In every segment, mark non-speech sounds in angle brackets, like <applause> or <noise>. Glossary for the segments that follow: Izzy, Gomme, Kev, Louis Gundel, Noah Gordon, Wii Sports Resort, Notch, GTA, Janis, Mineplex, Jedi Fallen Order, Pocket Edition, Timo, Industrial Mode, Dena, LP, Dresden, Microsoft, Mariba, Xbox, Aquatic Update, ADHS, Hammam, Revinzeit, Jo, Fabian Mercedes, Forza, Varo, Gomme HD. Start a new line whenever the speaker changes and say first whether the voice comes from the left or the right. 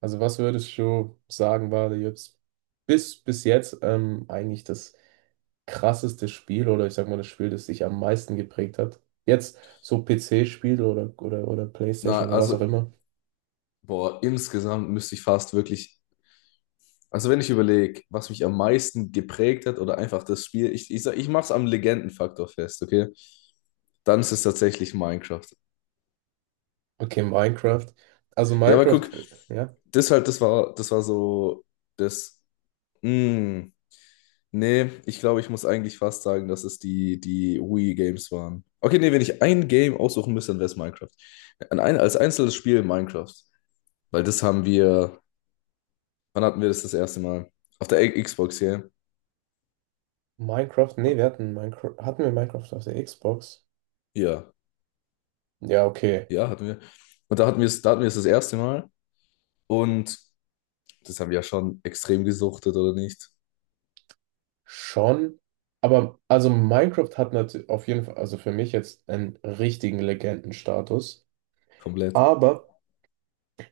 right: Also was würdest du sagen, war jetzt bis jetzt eigentlich das krasseste Spiel oder ich sag mal das Spiel, das dich am meisten geprägt hat? Jetzt so PC-Spiel oder
left: Na,
right: PlayStation oder was auch
left: also,
right: immer.
left: boah, insgesamt müsste ich fast wirklich, also wenn ich überlege, was mich am meisten geprägt hat oder einfach das Spiel, ich mache es am Legendenfaktor fest, okay? Dann ist es tatsächlich Minecraft.
right: Okay, Minecraft. Also
left: Ja, aber guck,
right: Minecraft, ja.
left: das halt, das war so, das, mm, nee, ich glaube, ich muss eigentlich fast sagen, dass es die Wii-Games waren. Okay, nee, wenn ich ein Game aussuchen müsste, dann wäre es Minecraft. An ein, als einzelnes Spiel Minecraft. Weil das haben wir, wann hatten wir das das erste Mal? Auf der Xbox hier.
right: Minecraft, nee, wir hatten Minecraft, hatten wir Minecraft auf der Xbox?
left: Ja,
right: Ja, okay,
left: ja, hatten wir. Und da hatten wir es das erste Mal. Und das haben wir ja schon extrem gesuchtet, oder nicht?
right: schon. Aber also Minecraft hat natürlich auf jeden Fall, also für mich jetzt einen richtigen Legendenstatus.
left: Komplett.
right: Aber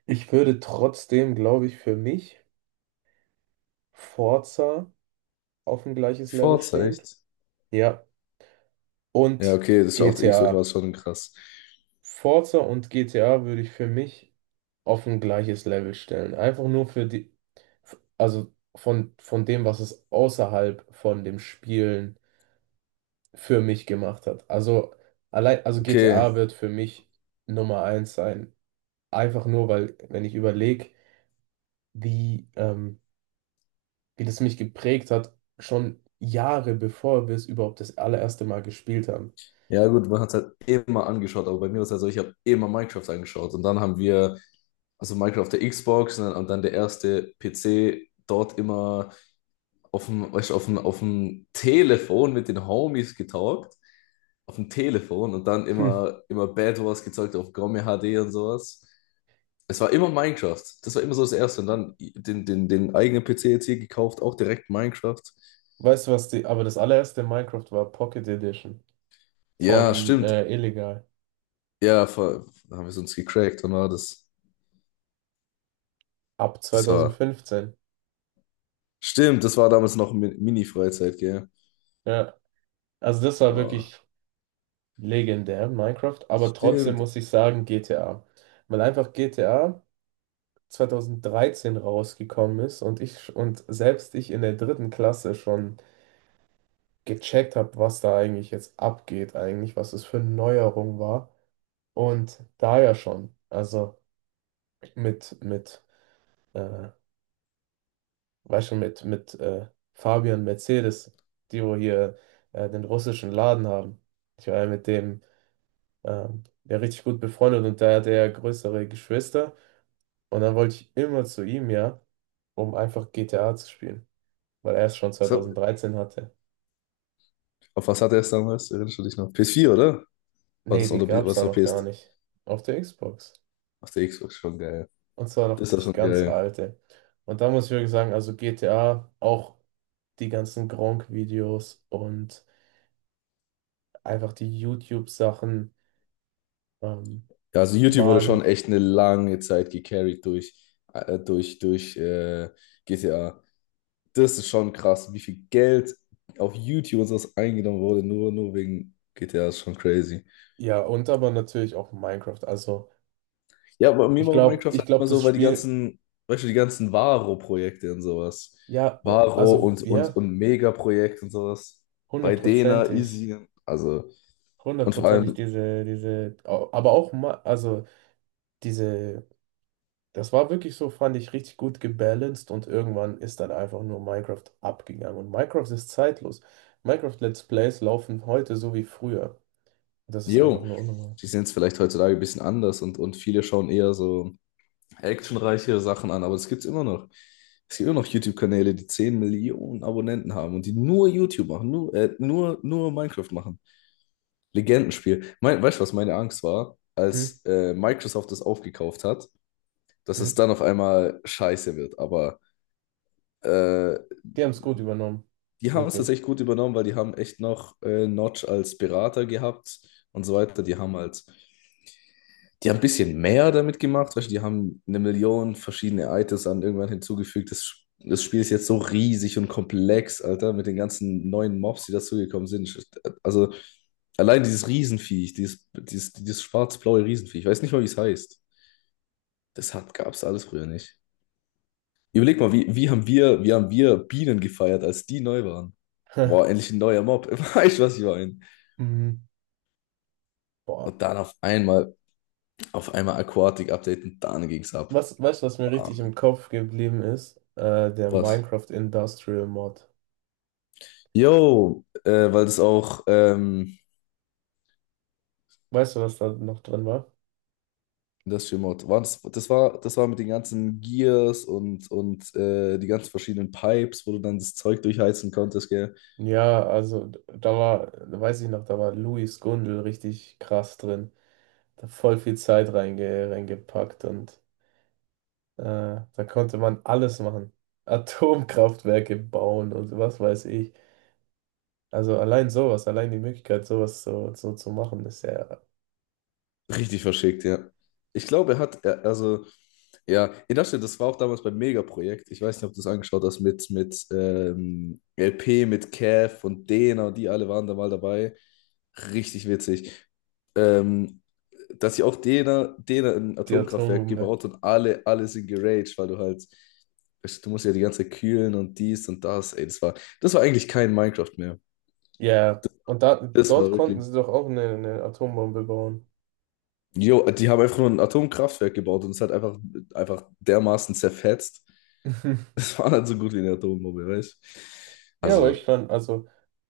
right: ich würde trotzdem, glaube ich, für mich Forza auf ein gleiches Level
left: Forza,
right: stehen.
left: echt?
right: Ja.
left: Ja,
right: Und
left: okay, das war, auf der Xbox war
right: GTA.
left: es schon krass.
right: Forza und GTA würde ich für mich auf ein gleiches Level stellen. Einfach nur für die, also von dem, was es außerhalb von dem Spielen für mich gemacht hat. Also allein, also
left: Okay,
right: GTA wird für mich Nummer eins sein. Einfach nur, weil, wenn ich überlege, wie, wie das mich geprägt hat, schon Jahre bevor wir es überhaupt das allererste Mal gespielt haben.
left: ja gut, man hat es halt immer angeschaut, aber bei mir war es halt so, ich habe immer Minecraft angeschaut. Und dann haben wir, also Minecraft auf der Xbox und dann der erste PC, dort immer auf dem, weißt du, auf dem Telefon mit den Homies getalkt. Auf dem Telefon und dann
right: Hm.
left: immer, immer Bad Wars gezeigt auf Gomme HD und sowas. Es war immer Minecraft. Das war immer so das Erste. Und dann den, den, den eigenen PC jetzt hier gekauft, auch direkt Minecraft.
right: Weißt du was, die, aber das allererste Minecraft war Pocket Edition
left: Ja,
right: von
left: stimmt.
right: Illegal
left: Ja, voll. Da haben wir es uns gecrackt. Und war das,
right: ab
left: das war.
right: 2015.
left: Stimmt, das war damals noch Mini-Freizeit, gell?
right: Ja, also das war
left: Boah.
right: wirklich legendär, Minecraft, aber trotzdem
left: Stimmt.
right: muss ich sagen GTA, weil einfach GTA 2013 rausgekommen ist und ich und selbst ich in der dritten Klasse schon gecheckt habe, was da eigentlich jetzt abgeht, eigentlich, was es für eine Neuerung war. Und da ja schon, also mit, mit, äh, weißt schon, mit Fabian Mercedes, die wo hier den russischen Laden haben. Ich war ja mit dem ja richtig gut befreundet und da hat er ja größere Geschwister. Und dann wollte ich immer zu ihm, ja, um einfach GTA zu spielen, weil er es schon
left: Das hat,
right: 2013 hatte.
left: auf was hatte er es damals? Erinnerst du dich noch? PS4 oder? War
right: Nee,
left: das,
right: die
left: oder
right: gab
left: war
right: es
left: das
right: da
left: noch
right: noch gar
left: PS?
right: nicht auf der Xbox.
left: Auf der Xbox schon geil.
right: Und zwar noch
left: Das war
right: das
left: schon
right: ganz
left: geil.
right: alte. Und da muss ich wirklich sagen, also GTA, auch die ganzen Gronkh-Videos und einfach die YouTube-Sachen ähm,
left: Ja, also YouTube wurde schon
right: waren,
left: echt eine lange Zeit gecarried durch, äh, durch, durch äh, GTA. Das ist schon krass, wie viel Geld auf YouTube und sowas eingenommen wurde, nur wegen GTA, ist schon crazy.
right: ja, und aber natürlich auch Minecraft. Also
left: Ja, aber mir
right: ich
left: war
right: glaube,
left: Minecraft
right: ich
left: halt
right: glaube,
left: immer
right: das
left: so, weil die
right: Spiel,
left: ganzen, weißt du, die ganzen Varo-Projekte und sowas.
right: ja, o-
left: Varo
right: also ja,
left: und Mega-Projekt und sowas. Bei Dena,
right: hundertprozentig,
left: Izzy, also. Und vor
right: hundertprozentig
left: allem
right: diese, au- aber auch, Ma- also diese. Das war wirklich so, fand ich, richtig gut gebalanced und irgendwann ist dann einfach nur Minecraft abgegangen. Und Minecraft ist zeitlos. Minecraft Let's Plays laufen heute so wie früher. Das ist einfach
left: Jo,
right: nur unnormal.
left: die sind es vielleicht heutzutage ein bisschen anders und viele schauen eher so actionreichere Sachen an, aber das gibt es immer noch. Es gibt immer noch YouTube-Kanäle, die 10 Millionen Abonnenten haben und die nur YouTube machen, nur Minecraft machen. Legendenspiel. Mein, weißt du, was meine Angst war,
right: Hm?
left: als Microsoft das aufgekauft hat, dass
right: Hm?
left: es dann auf einmal scheiße wird. Aber äh,
right: Die haben es gut übernommen.
left: die haben es
right: Wirklich.
left: tatsächlich gut übernommen, weil die haben echt noch Notch als Berater gehabt und so weiter. Die haben ein bisschen mehr damit gemacht, weißt du, die haben eine Million verschiedene Items an irgendwann hinzugefügt. Das, das Spiel ist jetzt so riesig und komplex, Alter, mit den ganzen neuen Mobs, die dazugekommen sind. Also allein dieses Riesenviech, dieses schwarz-blaue Riesenviech, ich weiß nicht mal, wie es heißt. Das hat, gab es alles früher nicht. Überleg mal, wie, wie haben wir Bienen gefeiert, als die neu waren? Boah,
right: <laughs>
left: endlich ein neuer Mob. <laughs> Weißt du, was ich meine?
right: Mhm. Boah.
left: Und dann auf einmal Aquatic Update und dann ging's ab.
right: Was, weißt du, was mir richtig im
left: Bam.
right: Kopf geblieben ist? Der
left: Was?
right: Minecraft Industrial Mod.
left: Jo, weil das auch
right: Weißt du, was da noch drin war?
left: Industrial Mode war. Das war mit den ganzen Gears und die ganzen verschiedenen Pipes, wo du dann das Zeug durchheizen konntest, gell?
right: Ja, also da war, weiß ich noch, da war Louis Gundel richtig krass drin. Da voll viel Zeit reingepackt und äh, da konnte man alles machen. <laughs> Atomkraftwerke bauen und was weiß ich. Also allein sowas, allein die Möglichkeit, sowas so, so zu machen, ist ja
left: Richtig verschickt, ja. Ich glaube, er hat, er, also, ja, ja, das stimmt, das war auch damals beim Mega-Projekt. Ich weiß nicht, ob du es angeschaut hast, mit LP, mit Kev und Dena und die alle waren da mal dabei. Richtig witzig. Ähm, dass sie auch Dena ein
right: die
left: Atomkraftwerk
right: Atombombe.
left: gebaut und alle sind geraged, weil du halt, du musst ja die ganze Zeit kühlen und dies und das. Ey, das war eigentlich kein Minecraft mehr.
right: Ja, und da,
left: Das war
right: dort konnten
left: wirklich.
right: sie doch auch eine Atombombe bauen.
left: Jo, die haben einfach nur ein Atomkraftwerk gebaut und es hat einfach dermaßen zerfetzt. <laughs>
right: <laughs>
left: Es war nicht so gut wie eine Atombombe, weißt du?
right: Ja, aber
left: Also,
right: ich fand, also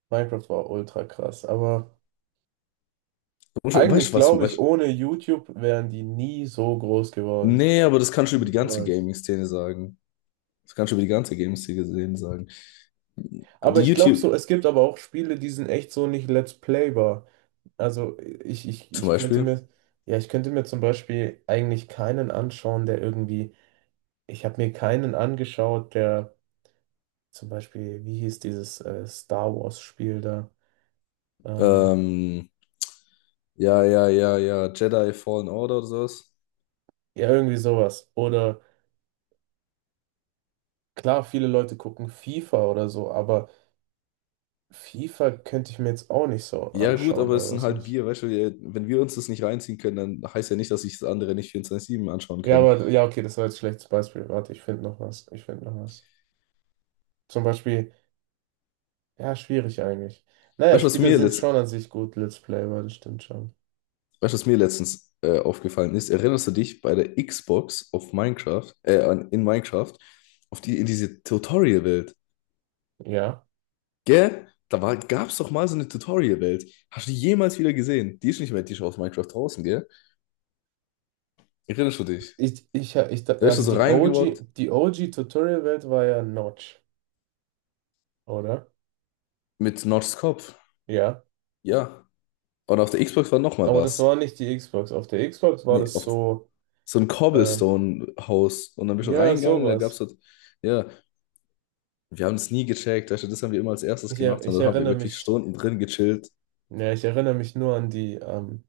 right: Minecraft war ultra krass, aber
left: weißt
right: eigentlich
left: du was?
right: glaube ich,
left: Weißt,
right: ohne YouTube wären die nie so groß geworden.
left: nee, aber das kannst du über die ganze
right: Niemals.
left: Gaming-Szene sagen. Das kannst du über die ganze Gaming-Szene sagen.
right: Aber
left: Die
right: ich glaube
left: YouTube
right: so, es gibt aber auch Spiele, die sind echt so nicht Let's Playbar. Also ich, ich,
left: zum
right: ich könnte
left: Beispiel.
right: mir, ja, ich könnte mir zum Beispiel eigentlich keinen anschauen, der irgendwie, ich habe mir keinen angeschaut, der zum Beispiel, wie hieß dieses Star Wars Spiel da? Ähm,
left: Ähm, ja, ja, ja, ja, Jedi Fallen Order oder sowas.
right: ja, irgendwie sowas. Oder klar, viele Leute gucken FIFA oder so, aber FIFA könnte ich mir jetzt auch nicht so
left: Ja, gut,
right: anschauen
left: aber es
right: oder
left: sind
right: so.
left: halt wir, weißt du, wenn wir uns das nicht reinziehen können, dann heißt ja nicht, dass sich das andere nicht 24/7 anschauen
right: Ja,
left: können.
right: aber ja, okay, das war jetzt ein schlechtes Beispiel. Warte, ich finde noch was. Ich finde noch was. Zum Beispiel, ja, schwierig eigentlich. Naja,
left: Weißt du, was
right: Spiele
left: mir
right: sind schon
left: letzt,
right: an sich gut, Let's Play war das stimmt schon.
left: Weißt du, was mir letztens aufgefallen ist? Erinnerst du dich bei der Xbox auf Minecraft, in Minecraft, in diese Tutorial-Welt?
right: Ja.
left: Gell? Da war, gab's doch mal so eine Tutorial-Welt. Hast du die jemals wieder gesehen? Die ist nicht mehr, die ist aus Minecraft draußen, gell? Erinnerst du dich? Da bist du
right: Also
left: so
right: die OG,
left: reingewalkt
right: die OG Tutorial-Welt war ja Notch, oder?
left: mit Notchs Kopf.
right: Ja.
left: Ja. Und auf der Xbox war nochmal
right: Aber das war
left: was.
right: nicht die Xbox. Auf der Xbox war
left: Nee,
right: das
left: auf
right: so,
left: so ein
right: ähm,
left: Cobblestone-Haus. Und dann bist du
right: ja,
left: reingegangen und da gab's
right: sowas.
left: halt, ja, wir haben es nie gecheckt. Weißt du, das haben wir immer als erstes
right: Ich, er,
left: gemacht und
right: ich
left: da haben wir
right: erinnere
left: wirklich
right: mich,
left: Stunden drin gechillt
right: ja, ich erinnere mich nur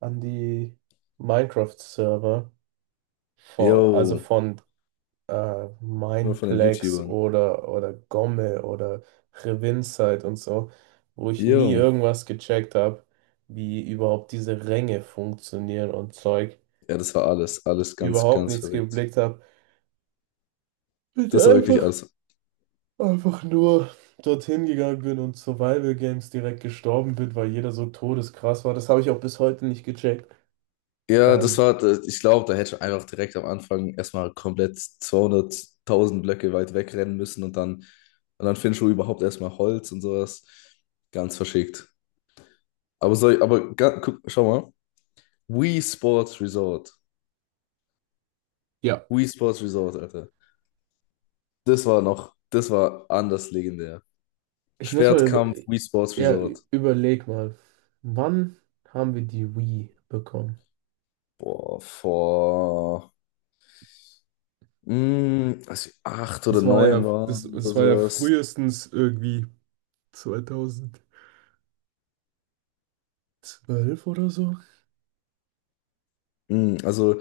right: an die Minecraft-Server, vor, also
left: Yo,
right: von
left: nur von den
right: Mineplex
left: YouTubern.
right: oder Gomme oder Revinzeit und so, wo ich nie
left: Yo.
right: irgendwas gecheckt habe, wie überhaupt diese Ränge funktionieren und Zeug.
left: Ja, das war alles, alles ganz,
right: Überhaupt
left: ganz
right: nichts
left: verrückt.
right: geblickt habe. Bin ich
left: Das war wirklich
right: einfach,
left: alles.
right: einfach nur dorthin gegangen bin und Survival Games direkt gestorben bin, weil jeder so todeskrass war. Das habe ich auch bis heute nicht gecheckt.
left: Ja, das
right: Ähm,
left: war, ich glaube, da hätte ich einfach direkt am Anfang erstmal komplett 200.000 Blöcke weit wegrennen müssen und dann findest du überhaupt erstmal Holz und sowas. Ganz verschickt. Aber soll ich, aber guck, schau mal. Wii Sports Resort.
right: Ja.
left: Wii Sports Resort, Alter. Das war noch, das war anders legendär.
right: Ich muss mal über,
left: Schwertkampf, Wii Sports
right: ja, ü-
left: Resort.
right: überleg mal, wann haben wir die Wii bekommen?
left: Boah, vor, als wir acht oder
right: Das war ja,
left: neun
right: das,
left: waren oder
right: das war ja
left: sowas.
right: frühestens irgendwie 2012 oder so.
left: Also,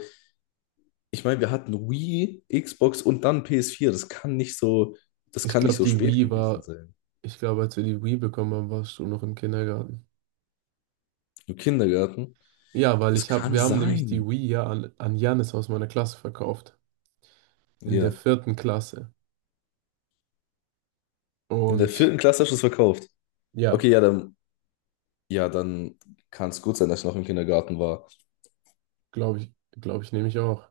left: ich meine, wir hatten Wii, Xbox und dann PS4. Das
right: Ich
left: kann nicht
right: glaube,
left: so
right: die
left: spät
right: Wii
left: gewesen
right: war,
left: sein.
right: ich glaube, als wir die Wii bekommen haben, warst du noch im Kindergarten.
left: Im Kindergarten.
right: Ja, weil
left: Das
right: ich habe,
left: kann
right: wir haben nämlich die
left: sein.
right: Wii ja an, an Janis aus meiner Klasse verkauft. In der
left: Ja.
right: vierten Klasse.
left: In der
right: Und
left: vierten Klasse hast du es verkauft.
right: ja,
left: Okay, ja, dann kann es gut sein, dass ich noch im Kindergarten war.
right: glaube ich, glaube ich, nehme ich auch.